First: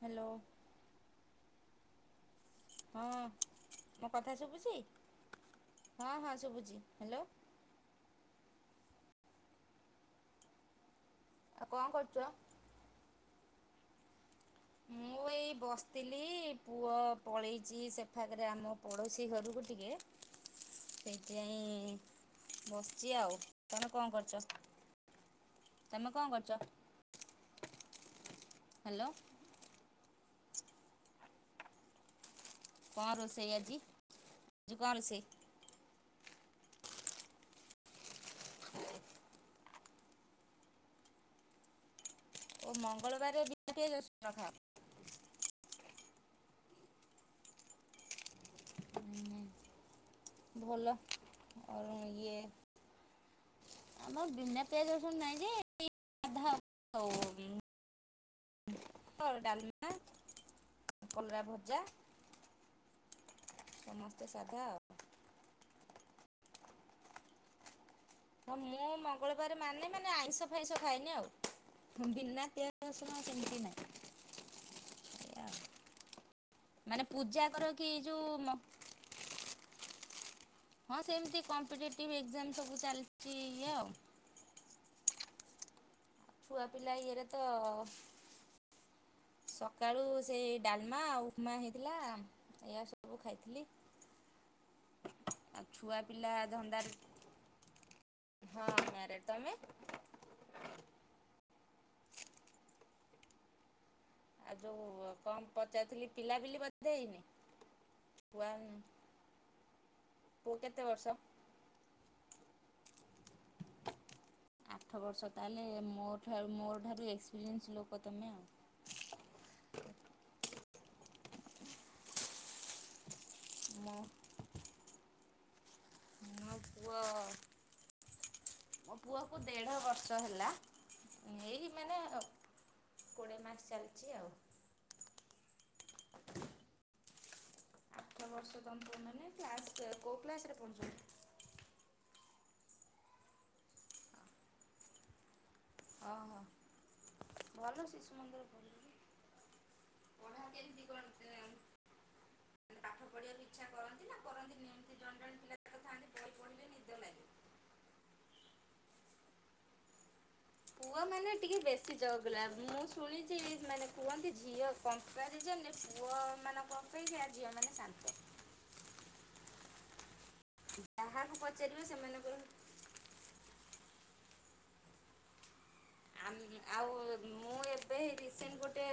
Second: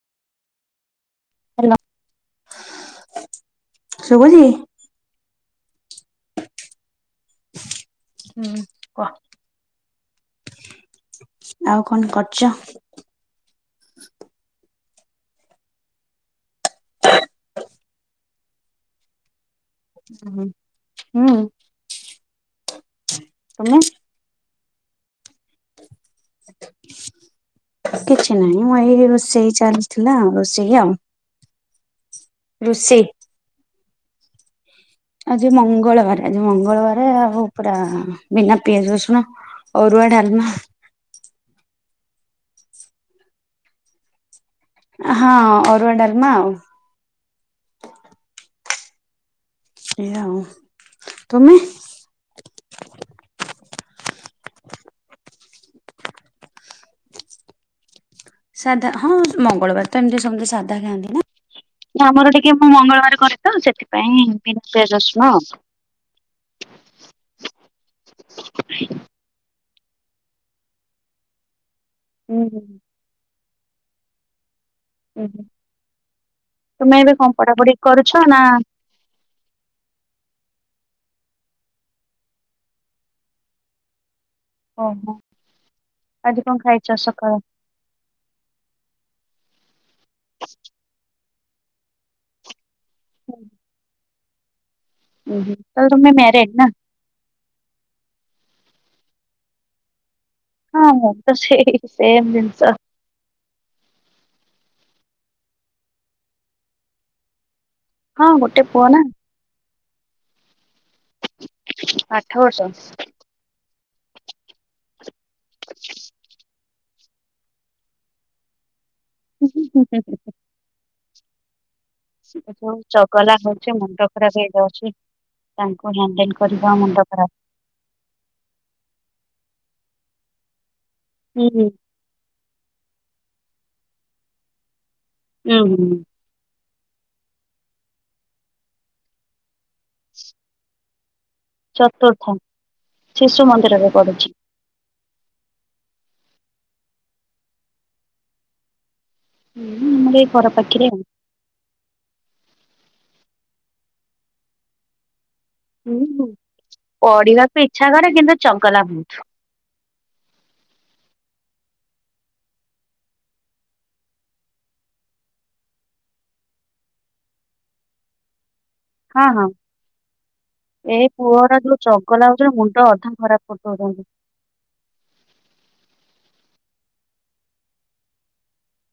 Hello. Hello. ହଁ ମୋ କଥା ଶୁଭୁଛି? ହଁ ହଁ ଶୁଭୁଛି ହ୍ୟାଲୋ? ହୁଁ କହ [inaudible] ଆଉ କଣ କରୁଛ? [inaudible] ମୁଁ ଏଇ ବସିଥିଲି ପୁଅ ପଳେଇଛି ସେଫା ଆମ ପଡୋଶୀ ଘରକୁ ଟିକେ କିଏ ହୁଁ ହୁଁ ସେଇଥି ପାଇଁ ବସିଚି଼ ଆଉ ତମେ କଣ କରୁଛ? ତମେ କଣ କରୁଛ? କିଛି ନହିଁ ମୁଁ ହ୍ୟାଲୋ ଏଇ ରୋଷେଇ ଚାଲିଥିଲା ରଷେ ଜିଅମ [inaudible] କଣ ରୋଷେଇ ଆଜି? ଆଜି କଣ ରୋଷେଇ ଆଜି ମଙ୍ଗଳବାର। ଆଜି ମଙ୍ଗଳବାର ଆଉ ପୁରା ବିନା ପିଆଜ ରସୁଣ ଅରୁଆ ଡାଲମା ଓ ମଙ୍ଗଳବାରରେ ବିନା ପିଆଜ ରସୁଣ ଖା ହଁ ଅରୁଆ ଡଲ୍ମା ଆଉ। [inaudible] ଏଇଆ ଆଉ। [inaudible] ଭଲ ତୁମେ? ଆଉ ଇଏ ଆମର ବିନା ପିଆଜରସୁଣ ନାଇଜେ ଏଇ ସାଧାଆଉ। ସାଧା ହଁ ମଙ୍ଗଳବାର ତ ଏମିତି ସମସ୍ତେ ସାଧା ଖାଆନ୍ତି ନା କଲରା ଭଜା ନା ଆମର ଟିକେ ମୁଁ ମଙ୍ଗଳବାର କରେ ତ ସେଥିପାଇଁ ସମସ୍ତେ ସାଧା ବିନ ଆଉ ପିଆଜରସୁଣ ଆଉ ହ ମୁଁ ମଙ୍ଗଳବାର ମାନେ ମାନେ ଆଇଁଷ ଫାଇଁଷ ଖାଏନି ଆଉ। ହୁଁ ବିନା ପିଆଜରସୁଣ ସେମିତି ନାହିଁ। ଉଁ ଏଇଆ ହୁଁ ଆଉ। [inaudible] ତୁମେ ମାନେ ଏବେ କଣ ପୂଜା କର ପଢାପଢି କି କରୁଛ ଯୋଉ ନା ମ [inaudible] ହଁ ସେମିତି କମ୍ପିଟେଟିଭ ଏକ୍ଜାମ ସବୁ ଚାଲିଛି ଇଏ ଆଉ ଓ ହୋ। ଛୁଆ ପିଲା ଇଏର ତ [inaudible] ସକାଳୁ ସେଇ ଡାଲମା ଆଉ ମାଆ ହେଇଥିଲା ଏଇୟା ସବୁ ଖାଇଥିଲି। ଉଁ ହୁଁ ଆଉ ଛୁଆ ତୁମେ ପିଲା ମାରେଡ୍ ନା? ଧନ୍ଦାରେ ହଁ ମ୳୲ରେଡ ତମେ? ହଁ ହଁ ତ ସେଇ ସେମ୍ ଜିନିଷ। [inaudible] ଆଉ ଯୋଉ କମ ପଚାରଥିଲି ପିଲାପିଲି ବଧେ ହେଇନି? ହଁ ଛୁଆ ଗୋଟେ ପୁଅ ନା? ପୁଅ କେ କେତେ ବର୍ଷ? ହଉ ସସ ଆଠ ବର୍ଷ ତାହେଲେ ମୋଠାରୁ ମୋର ଠାରୁ ଏକ୍ସପିରିଏନ୍ସ ଲୋକ ତମେ ଆଉ। ହୁଁ ହୁଁ ହୁଁ। [inaudible] [unintelligible] ଚ ଗଲା ହଉଛି ମୋ ମୁଣ୍ଡ ଖରାପ ହେଇଯାଉଛି। ତାଙ୍କୁ ଲଣ୍ଡନ ମୋ କରିଲା ପୁଅ ମୁଣ୍ଡ ଖରାପ। [inaudible] ଷ ହେଲା। ହୁଁ ହୁଁ। ଏଇ [inaudible] ମାନେ ଚି ଆଉ। ହୁଁ ହୁଁ। ଆଠ ବର୍ଷ ତନ୍ତ ମାନେ କୋଉ କ୍ଲାସ ରେ ପଢୁଚନ୍ତି। ଚତୁର୍ଥ ଶିଶୁ ମନ୍ଦିରରେ ପଢ଼ୁଛି। ଓହୋ ଭଲ ଶିଶୁ ମନ୍ଦିର ଭଲବି? ହୁଁ ଘର ପାଖରେ। [inaudible] ପଢିବାଆକୁ ଇଚ୍ଛା କରନ୍ତି ନା କରନ୍ତିନି ଏମିତି ଜଣେ ଜଣେ ପିଲା ତ ହୁଁ ଥାଆନ୍ତି ହୁଁ। ବହି ପଢ଼ିଲେ ନିଦ ଲାଗେ। ପଢିବାକୁ ଇଚ୍ଛା କରେ କିନ୍ତୁ ଚଗଲା ବୋହୁତ। [inaudible] ପୁଅ ମାନେ ଟିକେ ବେଶୀ ଚଗଲା। ମୁଁ ଶୁଣିଛି ମାନେ କୁହନ୍ତି ଝିଅ କମ୍ପାରିଜନେ ପୁଅ ମାନଙ୍କ ଅପେକ୍ଷା ଝିଅ ମାନେ ଶାନ୍ତ। ହଁ ହଁ। ଏଇ କାହାକୁ ପୁଅର ଯୋଉ ପଚାରିବ ସେମାନେ ଚଗଲା ହଉଛି ମୁଣ୍ଡ ଅଧା ଖରାପ କରିଦଉଚନ୍ତି। କହିବେ ଆଉ ମୁଁ ଏବେ ରିସେଣ୍ଟ ଗୋଟେ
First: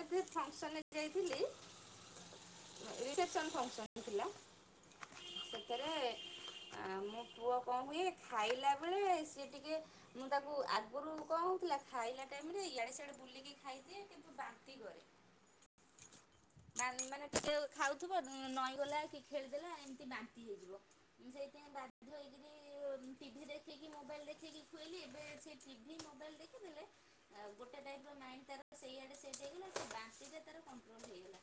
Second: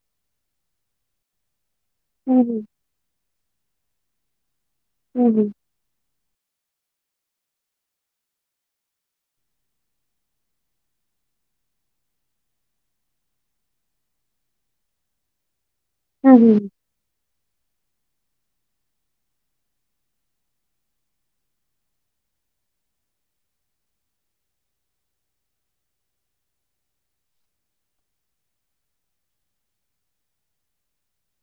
ଏବେ ଫଙ୍କସନରେ ଯାଇଥିଲି। ହୁଁ ହୁଁ ଇଟେନସନ ଫଂକ୍ସନ। ଥିଲା। ହୁଁ ହୁଁ ସେଥିରେ ଆ ମୋ ପୁଅ କଣ ହୁଏ ଖାଇଲା ବେଳେ ସିଏ ଟିକେ ମୁଁ ତାକୁ ଆ ଆଗରୁ କଣହୋଉଥିଲା ଖାଇଲା ଟାଇମରେ ଇଆଡେ ସିଆଡେ ବୁଲିକି ଖାଇଦିଏ କିନ୍ତୁ ବାନ୍ତି କରେ। ଉଁ ହୁଁ। ମାନେ ଖାଉଥିବ ନଈଗଲା କି ଖେଳିଦେଲା ଏମିତି ବାନ୍ତି ହେଇଯିବ। ସେଇଥିପାଇଁ ବାଧ୍ୟ ହେଇକରି ଟି ଭି ଦେଖକି ମୋବାଇଲ ଦେଖେଇକି ଖୁଏଇଲି। ଏବେ ସେ ଟି ଭି ମୋବାଇଲ ଦେଖିଦେଲେ ଗୋଟେ ଦାଇତ ମାଇନଡି ତାର ସେଇଆଡେ ସେଟ ହେଇଗଲା। ସେ ବାନ୍ତି ଟା ତାର କନଟୋରଲ ହେଇଗଲା।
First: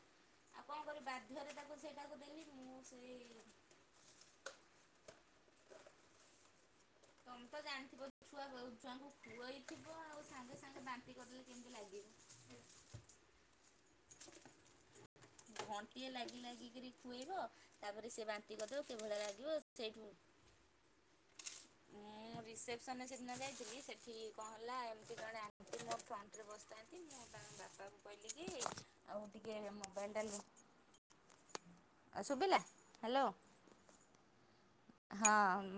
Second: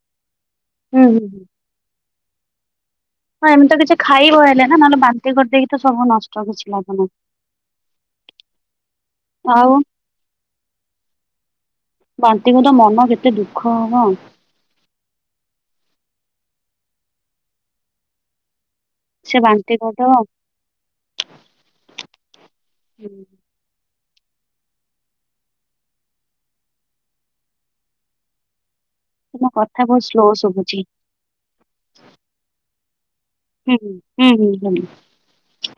ଆଉ କଣ କରିବ ହୁଁ ହୁଁ। ବାଧ୍ୟରେ ତାକୁ ସେଇଟାକୁ ଦେବି। ମୁଁ [inaudible] ହଁ ଏମିତି ତ କିଛି ଖାଇ ହୁଏନି ନା ନହେଲେ ବାନ୍ତି କରିଦେଇକି ତ ସବୁ ନଷ୍ଟ। [unintelligible] ତମେ ତ ଜାଣିଥିବ ଛୁଆ ଛୁଆଙ୍କୁ ଖୁଆଇଥିବ ଆଉ ସାଙ୍ଗେ ସାଙ୍ଗେ ବାନ୍ତି କରିଦେଲେ କେମିତି ବାନ୍ତିକୁ ତ ମନ କେତେ ଦୁଃଖ ହବ ଲାଗିବ। ଘଣ୍ଟିଏ ଲାଗି ଲାଗି ଖୁଏଇବ ତାପରେ ସେ ବାନ୍ତି କରିଦେବ ଟିକେ ଭଲ ସେ ଲାଗିବ। ବାନ୍ତି ସେଇଠୁ କରିଦବ। ମୁଁ ରିସ୍ପେସନ ରେ ସେଦିନ ଯାଇଥିଲି ଇଏ କଣ ହେଲା ଏମିତି ଜଣେ ଆଣ୍ଟି ମୋ ଫ୍ରଣ୍ଟରେ ବସିଥାନ୍ତି, ମୁଁ ତାଙ୍କ ବାପାଙ୍କୁ କହିଲି କି ଆଉ ତୁମ ଟିକେ କଥା ବହୁତ ମୋବାଇଲ୍ ଟା ସ୍ଲୋ ଶୁଭୁଛି [unintelligible] ଆ ଶୁଭିଲା। ହ୍ୟାଲୋ। ହୁଁ ହୁଁ ହୁଁ ହୁଁ। ହୁଁ ହଁ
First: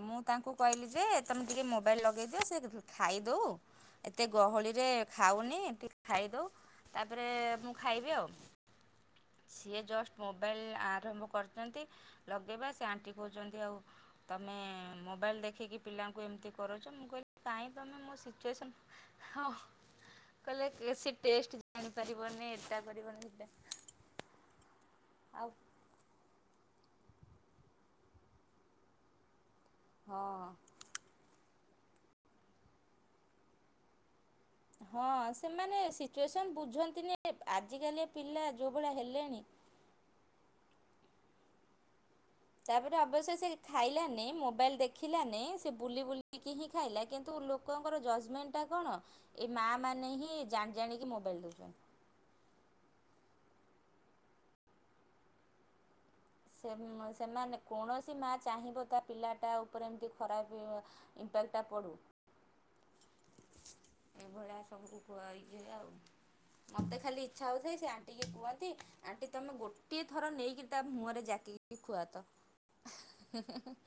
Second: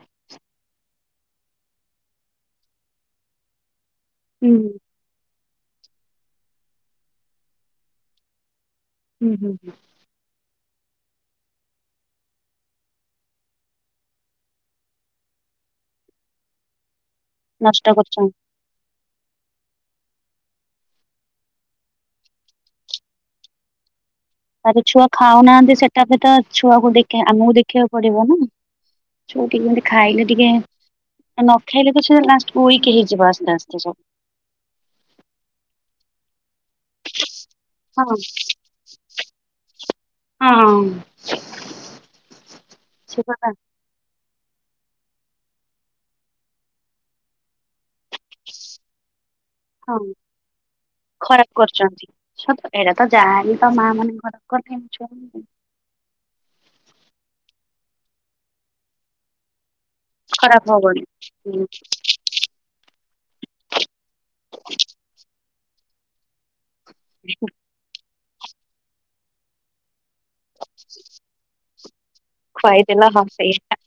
ମୁଁ ତାଙ୍କୁ କହିଲି ଯେ ତମେ ଟିକେ ମୋବାଇଲ ଲଗେଇ ଦିଅ ସେ ଖାଇଦଉ ଏତେ ହୁଁ ଗହଳି ରେ ଖାଉନି ନି ଟିକେ ଖାଇଦଉ ତାପରେ ମୁଁ ଖାଇବି ଆଉ। ହୁଁ ହୁଁ। ହୁଁ। ସିଏ ଜଷ୍ଟ ମୋବାଇଲ୍ ଆରମ୍ଭ କରିଛନ୍ତି ଲଗେଇବା ସେ ଆଣ୍ଟି କହୁଛନ୍ତି ଆଉ ତମେ ମୋବାଇଲ୍ ଦେଖିକି ପିଲାଙ୍କୁ ଏମିତି କରୁଛ ମୁଁ କହିଲି ନାଇଁ ନଷ୍ଟ ତମେ ମୋ କରୁଛନ୍ତି। ସିଚୁଏସନ୍ ହଁ କହିଲେ ସେ ଟେଷ୍ଟ କରିପାରିବନି ଏଟା କରିବନି ସେଟା ଆରେ ଛୁଆ ଆଉ ଖାଉନାହାନ୍ତି ସେଟା ବି ତ ଛୁଆକୁ ଦେଖ୍ ଆମକୁ ଦେଖିବାକୁ ପଡିବ ନା। କୋଉଠି ଏମିତି ହଁ ଖାଇଲେ ଟିକେ ଆଉ ନ ନଖାଇଲେ ତ ଛୁଆ ଲାଷ୍ଟକୁ ଉଇକ୍ ହେଇଯିବ। [unintelligible] ହଁ ସେମାନେ ସିଚୁଏସନ୍ ବୁଝନ୍ତିନି ହଁ ଆଜିକାଲିଆ ପିଲା ଯୋଉ ଭଳିଆ ହେଲେଣି ହଁ ତାପରେ ଅବଶ୍ୟ ସେ ଖାଇଲାନି ମୋ ମୋବାଇଲ୍ ଦେଖିଲାନି ସେ ବୁଲି ବୁଲିକି ହିଁ ଖାଇଲା କିନ୍ତୁ ଲୋକ ମୋର ଜଜ୍ମେଣ୍ଟ ଟା କଣ ଏ ମା ହଁ ମାନେ ହି ଜାଣି ଜାଣି କି ମୋବାଇଲ୍ ଖରାପ ଦଉଛନ୍ତି। କରୁଛନ୍ତି। ସତ ଏଇଟା ତ ଯାହାହେଲେ ତ ମା ମାନେ। [unintelligible] ସେ ସେମାନେ କୌଣସି ମା ଚାହିଁବ ତା ପିଲାଟା ଆଉ ଉପରେ ଏମିତି ଖରାପ ହବନି। ଇଫେକ୍ଟ ଟା ହୁଁ ପଡୁ। ଏଭଳିଆ ସବୁକୁ କୁଆଇ ଏଇୟା ଆଉ। ମତେ ଖାଲି ଇଚ୍ଛା ହେଉଥାଏ ସେ ଆ କୁହନ୍ତି ଆଣ୍ଟି ତମେ ଗୋ ଗୋଟିଏ ଥର ନେଇକି ତା ମୁହଁରେ ଖୁଆତ ଖୁଆଇଦେଲା ହଁ ସେଇଆ।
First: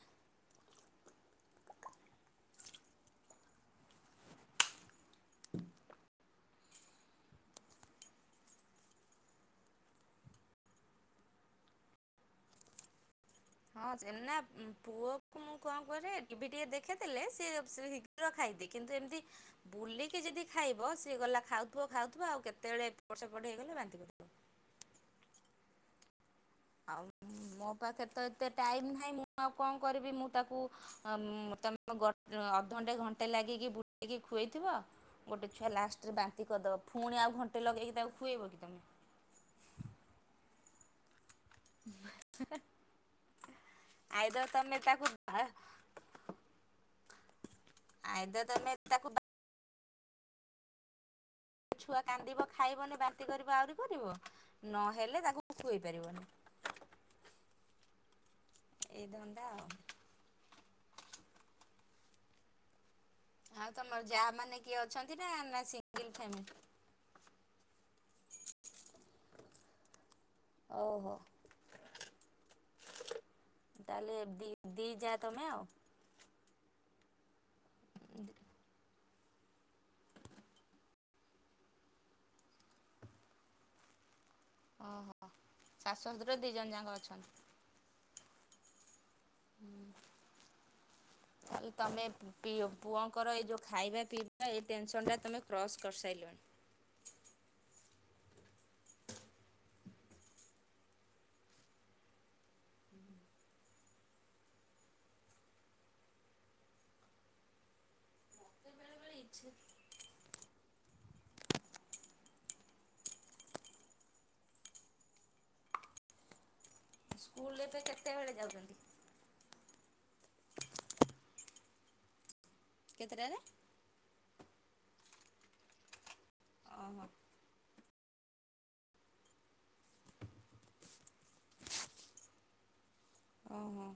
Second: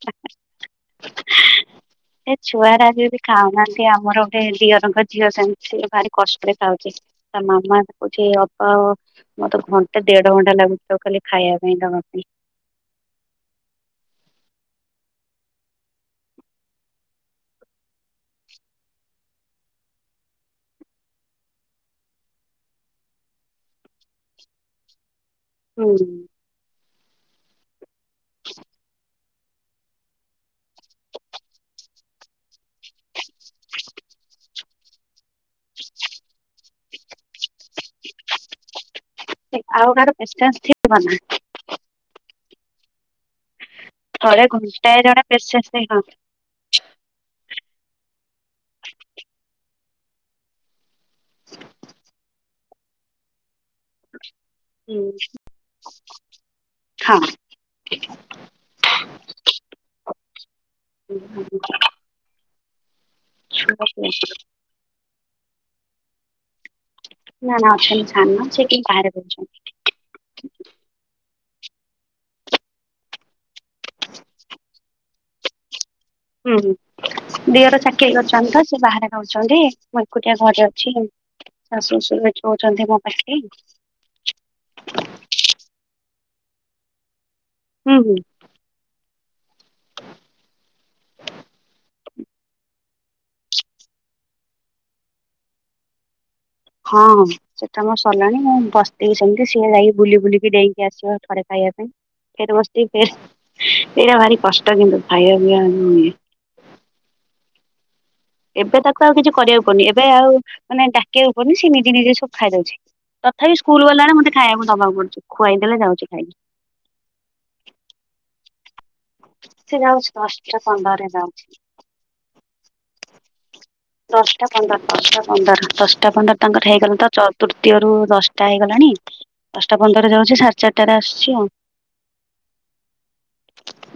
ଏ ଛୁଆରା ଆଜି ବେଶି ଖାଉନାଆନ୍ତି ଆମର ଗୋଟେ ଦିଅରଙ୍କ ଝିଅ ସେମତି ଭାରି କଷ୍ଟରେ ଖାଉଚି ତା ମାମା ତ କହୁଚି ଅପା ଆଉ ମତେ ଘଣ୍ଟେ ଦେଢ ଘଣ୍ଟା ଲାଗୁଚି ତାକୁ ଖାଲି ଖାଇଆ ପାଇଁ ଦବା ପାଇଁ। ହଁ ସେମ୍ ନା ପୁଅକୁ ମୁଁ କଅଁ କରେ ଟି ଭି ଟିକେ ଦେଖିେଇ ଦେଲେ ସିଏ ଶୀଘ୍ର ଖାଇଦିଏ। କିନ୍ତୁ ଏମିତି ବୁଲିକି ଯଦି ଖାଇବ ସିଏ ଗଲା ଖାଉଥିବ ଖାଉଥିବ ଆଉ କେତେବେଳେ ଏପଟ ସେପଟ ହେଇଗଲେ ବାନ୍ତି କରି ପକେଇବ ହୁଁ। ଆଉ ଉଁ ମୋ ପାଖରେ ତ ଏତେ ଟାଇମ୍ ନାହିଁ ମୁଁ ଆଉ କଅଁ କରିବି ମୁଁ ତାକୁ ଅମ୍-ତମେ ଘ-ଅଧଘଣ୍ଟେ ଘଣ୍ଟେ ଲାଗିକି ବୁଲେଇକି ଖୁଆଇଥିବ ଗୋଟେ ଛୁଆ ଲାଷ୍ଟରେ ବାନ୍ତି କରିଦବ ଫୁଣି ଆଉ ଘଣ୍ଟେ ଲଗେଇକି ତାକୁ ଖୁଏଇବ କି ତୁମେ? ଆଉ କାହାର ପେସେନ୍ସ ଥିବ ନା। [unintelligible] ଥରେ ଆଇଦର ତମେ ଘଣ୍ଟାଏ ତାକୁ ଜଣେ ପସେନ୍ସ ସେ ହଁ। ଆଇଦର୍ ତମେ ତାକୁ ଛୁଆ କାନ୍ଦିବ ଖାଇବନି ବାନ୍ତି କରିବ ଆଉରି କରିବ? ନହେଲେ ତାକୁ ଖୁଏଇ ପାରିବନି ଏଇ ଧନ୍ଦା ଆଉ। [unintelligible] ଆଉ ତମର ହଁ ଯାଆ ମାନେ କିଏ ଅଛନ୍ତି ନା ସିଙ୍ଗଲ୍ ଫ୍ୟାମିଲି। ନା ନା ଅଛନ୍ତି ସାନ ସେ ଟିକେ ବାହାରେ ରହୁଛନ୍ତି। ଓହୋ। ତାହେଲେ ଦି ଦି ଯା ତମେ ଆଉ। ହୁଁ ଉଁ। ଦିହର ଚାକିରି କରିଚନ୍ତି ତ ସେ ବାହାରେ ଯାଉଚନ୍ତି ମୁଁ ଏକୁଟିଆ ଘରେ ଅଛି ଆଉ ଶାଶୁ ଶଶୁର ଏଠି ରଉଚନ୍ତି ମୋ ପାଖେରେ। ଓହୋ ଶାଶୁ ଶଶୁର ଦି ଜଣ ଯାକଁ ଅଛନ୍ତି। [unintelligible] ତାଲେ ତମେ ପିଓ ପୁଅଙ୍କର ଏଇ ଯୋଉ ଖାଇବା ପିଇବା ଏ ଟେନସନଟା ତମେ କ୍ରସ୍ କରି ସାଇଲଣି। ହଁ ସେଟା ମୋ ସରିଲାଣି ମୁଁ ବସ ଥିବି ସେମିତି ସିଏ ଯାଇକି ବୁଲି ବୁଲିକି ଡେଇଁକି ଆସିବ ଥରେ ଖାଇଆ ପାଇଁ ଫେର ବସ ଥିବି ଏଇରା ଭାରି କଷ୍ଟ କିନ୍ତୁ ଖାଇବା ପିଇଆ ଇଏ ଏବେ ତ ଆଉ କିଛି କରିବାକୁ ପଡ଼ୁନି ଏବେ ଆଉ ମାନେ ଡାକିଆକୁପଡୁନି ସେ ନିଜେ ନିଜେ ସବୁ ଖାଇ ଦଉଚି ତଥାପି ସ୍କୁଲ ଗଲା ବେଳେ ମତେ ଖାଇଆକୁ ଦବାକୁ ପଡୁଚି ଖୁଆଇ ଦେେଲେ ଯାଉଚି ଖାଇିକି। ସ୍କୁଲ ଏବେ କେତେବେଳେ ଯାଉଚନ୍ତି? ସେ ଯାଉଚି ଦଶଟା ପନ୍ଦରରେ ଯାଉଚି। କେତେଟାରେ? ଦଶଟା ପନ୍ଦର ଦଶଟା ପନ୍ଦର ଦଶଟା ପନ୍ଦର ତାଙ୍କର ହେଇଗଲା ଓହୋ ତ ଚ- ତୃତୀୟରୁ ଦଶଟା ହେଇଗଲାଣି ଦଶଟା ପନ୍ଦରରେ ଯାଉଚି ସାଢେ ଚାରିଟାରେ ଆସଚି ଆଉ ଓହୋ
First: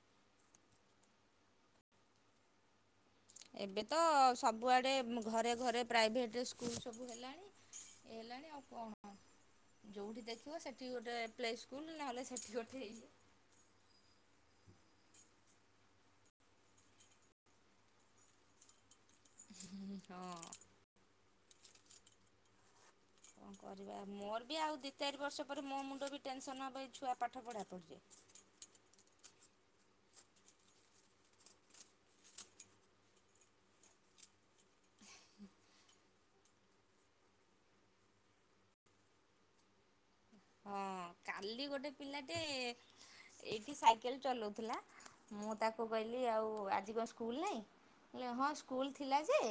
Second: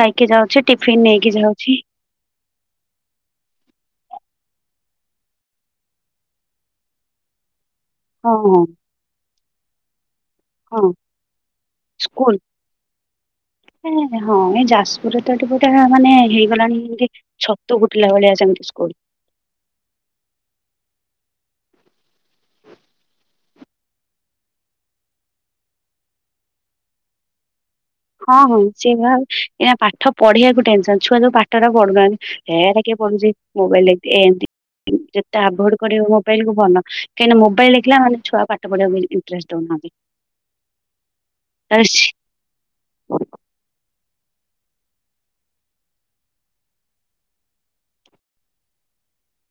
ଖାଇକି ଯାଉଚି ଟିଫନ୍ ନେଇକି ଯାଉଚି। ଏବେ ତଅ ସବୁଆଡ଼େ ଘରେ ଘରେ ପ୍ରାଇଭେଟ୍ ସ୍କୁଲ୍ ସବୁ ହେଲାଣି। ହଁ ହେଲାଣିି ହଁ ଆଉ କଣ? ଯେଉଠି। ଦେଖିବ ହଁ। ସେଠି ଗୋଟେ ପ୍ଲେ ସ୍କୁଲ ନହେଲେ ସେଠି ଗୋଟେ ଇଏ- ଯାଜକୁରେ ତ ଏଠି ପୋଟା ମାନେ ହେଇଗଲାଣି ଏମିତି ଛତୁ ଫୁଟିଲା ଭଳିଆ ସେମିତି ସ୍କୁଲ ହଁ। କଣ କରିବା ମୋର ବି ଆଉ ଦିଇ ଚାରି ବର୍ଷ ପରେ ମୋ ମୁଣ୍ଡ ବି ଟେନସନ ହବ ଏଇ ଛୁଆ ପାଠ ପଢା ପଢିଛି। ହଁ ହଁ ସେ ଭାବ ପାଠ ପଢିବାକୁ ଟେନସନ ଛୁଆ ଯୋଉ ପାଠ ଟା ପଢୁନାହାନ୍ତି। ହେ କିଏ ପଢୁଛି ମୋବାଇଲ ଦେଖ୍ ଆଭଡ କରିବ ମୋବାଇଲ କ ଭନ କାଁକି ମୋାଇଲ ଦେଖିଲା ମାନେ ଛୁଆ ପାଠ ପଢିବାକୁ ଇଣ୍ଟରେଷ୍ଟ ଦଉନାହାନ୍ତି। ହଁ କାଲି ତାପରେ ଗୋଟେ ସି ପିଲାଟେ ଏଇଠି ସାଇକେଲ ଚଲାଉଥିଲା ମୁଁ ତାକୁ କହିଲି ଆଉ ଆଜି କଣ ସ୍କୁଲ ନାହିଁ ହଁ ସ୍କୁଲ ଥିଲା ଯେ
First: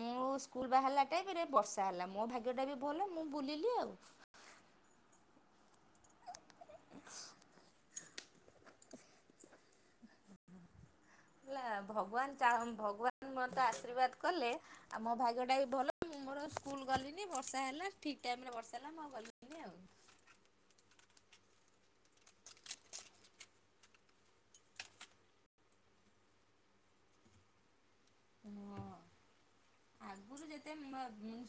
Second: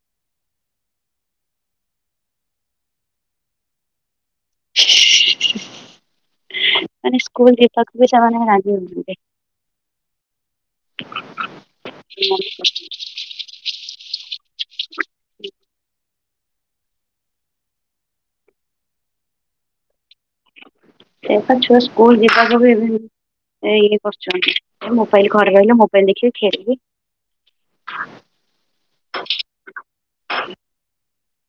ମୁଁ ସ୍କୁଲ ବାହାରିଲା ଟାଇ ବର୍ଷା ହେଲା ମୋ ଭାଗ୍ୟ ଟା ବି ଭଲ ମୁଁ ବୁଲିଲି ଆଉ। ମାନେ ସ୍କୁଲ ଯିବାକୁ ବି ରାଜି ହେଉନାହାନ୍ତି। ହେଲା ଭଗବାନ ଭଗବାନ ମତେ ଆଶୀର୍ବାଦ କଲେ ଆଉ ମୋ ଭାଗ୍ୟ ଟା ବି ଭଲ ମୋର। ସ୍କୁଲ ଗଲିଣିି ବର୍ଷା ହେଲା ଠିକ ଟାଇମ ରେ ବର୍ଷା ହେଲା ମୁଁ ଗଲିି ଆଉ। ଏ ଛୁଆ ସ୍କୁଲ ଯିବାକୁ ବି ଇଏ କରୁଛନ୍ତି ମୋବାଇଲ ଘରେ ରହିଲେ ମୋବାଇଲ ଦେଖିକି ଖେଳିବି। ହୁ ଆଗରୁ ଯେତେ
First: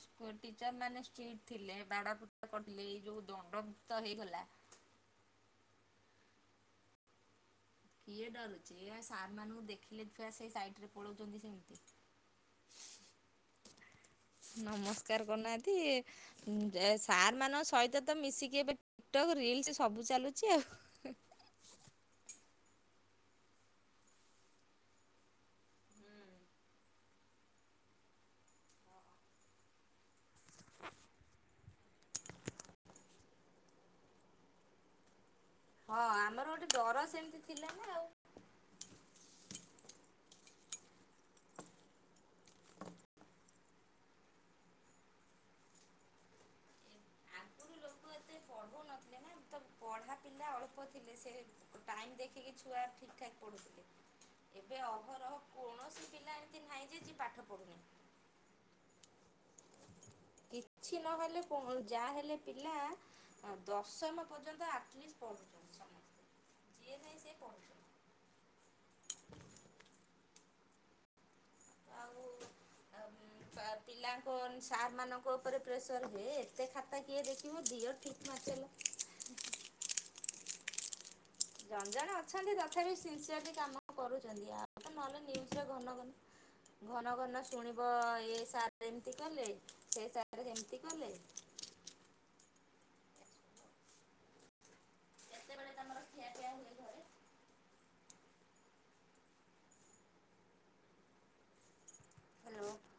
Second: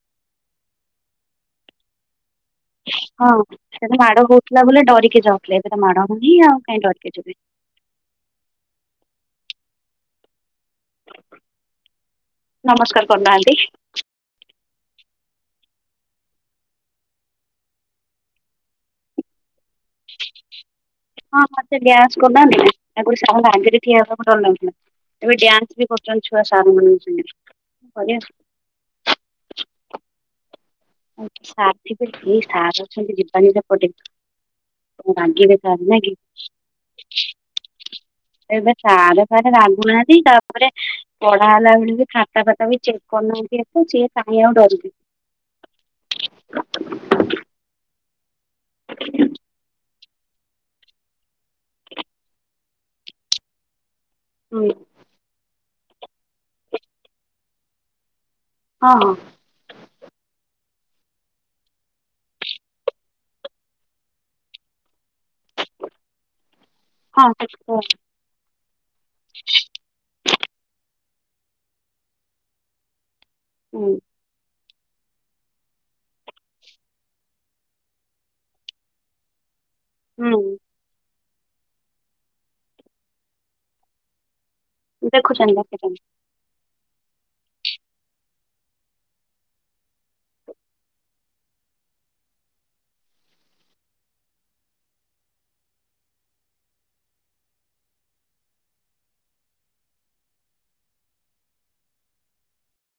ସ୍କୁଲ ଟିଚର ମାନେ ଷ୍ଟ୍ରିଟ୍ ଥିଲେ। ପିଟା କରିଥିଲେ ଏଇ ଯୋଉ ହଁ ଦଣ୍ଡ ସେଟା ତ ମାଡ ହେଇଗଲା ହଉଥିଲା ବୋଲି ଡରିକି ଯାଉଥିଲେ। ମାଡ ହଉନି ଆଉ କାଇଁ ଡରିକ ଯିବି। କିଏ ଡରୁଛି ସାର୍ ମାନଙ୍କୁ ଦେଖିଲେ ସେଇ ପଳଉଛନ୍ତି ସେମିତି। ନମସ୍କାର କରୁନାହାନ୍ତି? ନମସ୍କାର କରୁନାହାନ୍ତି ସାର୍ ମାନଙ୍କ ସହିତ ତ ମିଶିକି ଏବେ ଟିକଟକ୍ ରିଲ୍ସ୍ ସବୁ ଚାଲୁଛି ଆଉ। ହଁ ମତେ ଡାନ୍ସ କରୁନାହାନ୍ତି ଆଗରୁ ସାର ଙ୍କ ଆଗରେ ଠିଆ ହେବାକୁ ଡର ଲାଗୁଥିଲା ଏବେ ଡ୍ୟାନ୍ସ ବି କରୁଛନ୍ତି ଛୁଆ ସାର ମାନଙ୍କ ସାଙ୍ଗେ ସାର୍ ଥିବେ ଏ ସାର୍ ଅଛନ୍ତି ଯିବାନି ସେପଟେ ରାଗିବେ ହଁ କି ଆମର ଗୋଟେ ଡର ସେମିତି ଥିଲା ନା ଆଉ। ଏବେ ସାର ଫାରେ ରାଗୁନାହାନ୍ତି। ତାରେ ପଢା ହେଲା ବେଳେ ବି ଖାତା ଫାତା ବି ଚେକ୍ କରିନାହାନ୍ତି ଏ ତ ସିଏ କାଇଁ ଆଉ ଡରନ୍ତି। ଆଗରୁ ଲୋକ ଏତେ ପଢ଼ଉନଥିଲେ ହ। ନା ତ ପଢ଼ା ପିଲା ଅଳ୍ପ ଥିଲେ ସେ ଟାଇମ ଦେଖିକି ଛୁଆ ଠିକ ଠାକ ପଢୁଥଲେ। ହୁଁ ଏବେ ଅହରହ କୌଣସି ପିଲା ଏମିତି ନାହିଁ ଯେ ଯିଏ ପାଠ ପଢୁନି। ହଁ ହଁ। କିଛି ନହେଲେ ଯାହାହେଲେ ପିଲା ଦଶମ ପର୍ଯ୍ୟନ୍ତ ଆଟଲିଷ୍ଟ। ପଢ଼ୁଛନ୍ତି ସମସ୍ତେ। ଯିଏ ନାହିଁ ହଁ ସିଏ ସତ ପଢ଼ୁଛନ୍ତି ଆଉ ହୁଁ ପିଲାଙ୍କ ସାର୍ମାନଙ୍କ ଉପରେ ପ୍ରେସର ହୁଏ ଏତେ ଖାତା କିଏ ଦେଖିବ ଦିଅ ଠିକ୍ ମାଚଲ ହୁଁ। ଜଣଜଣେ ଅଛନ୍ତି ତଥାପି ସିନସିୟରଲି ବି କାମ କରୁଛନ୍ତି ଆଉ। ତ ନହେଲେ ଦେଖୁଛନ୍ ନ୍ୟୁଜରେ ଘନ ଦେଖୁଛନ୍ ଘନ ଘନ ଘନ ଶୁଣିବ ଏ ସାର ଏମତି କଲେ ସେ ସାର ସେମିତି କଲେ କେତେବେଳେ ତମର ଠିଆଠିଆ ହୁଏ ଘରେ ହ୍ୟାଲୋ।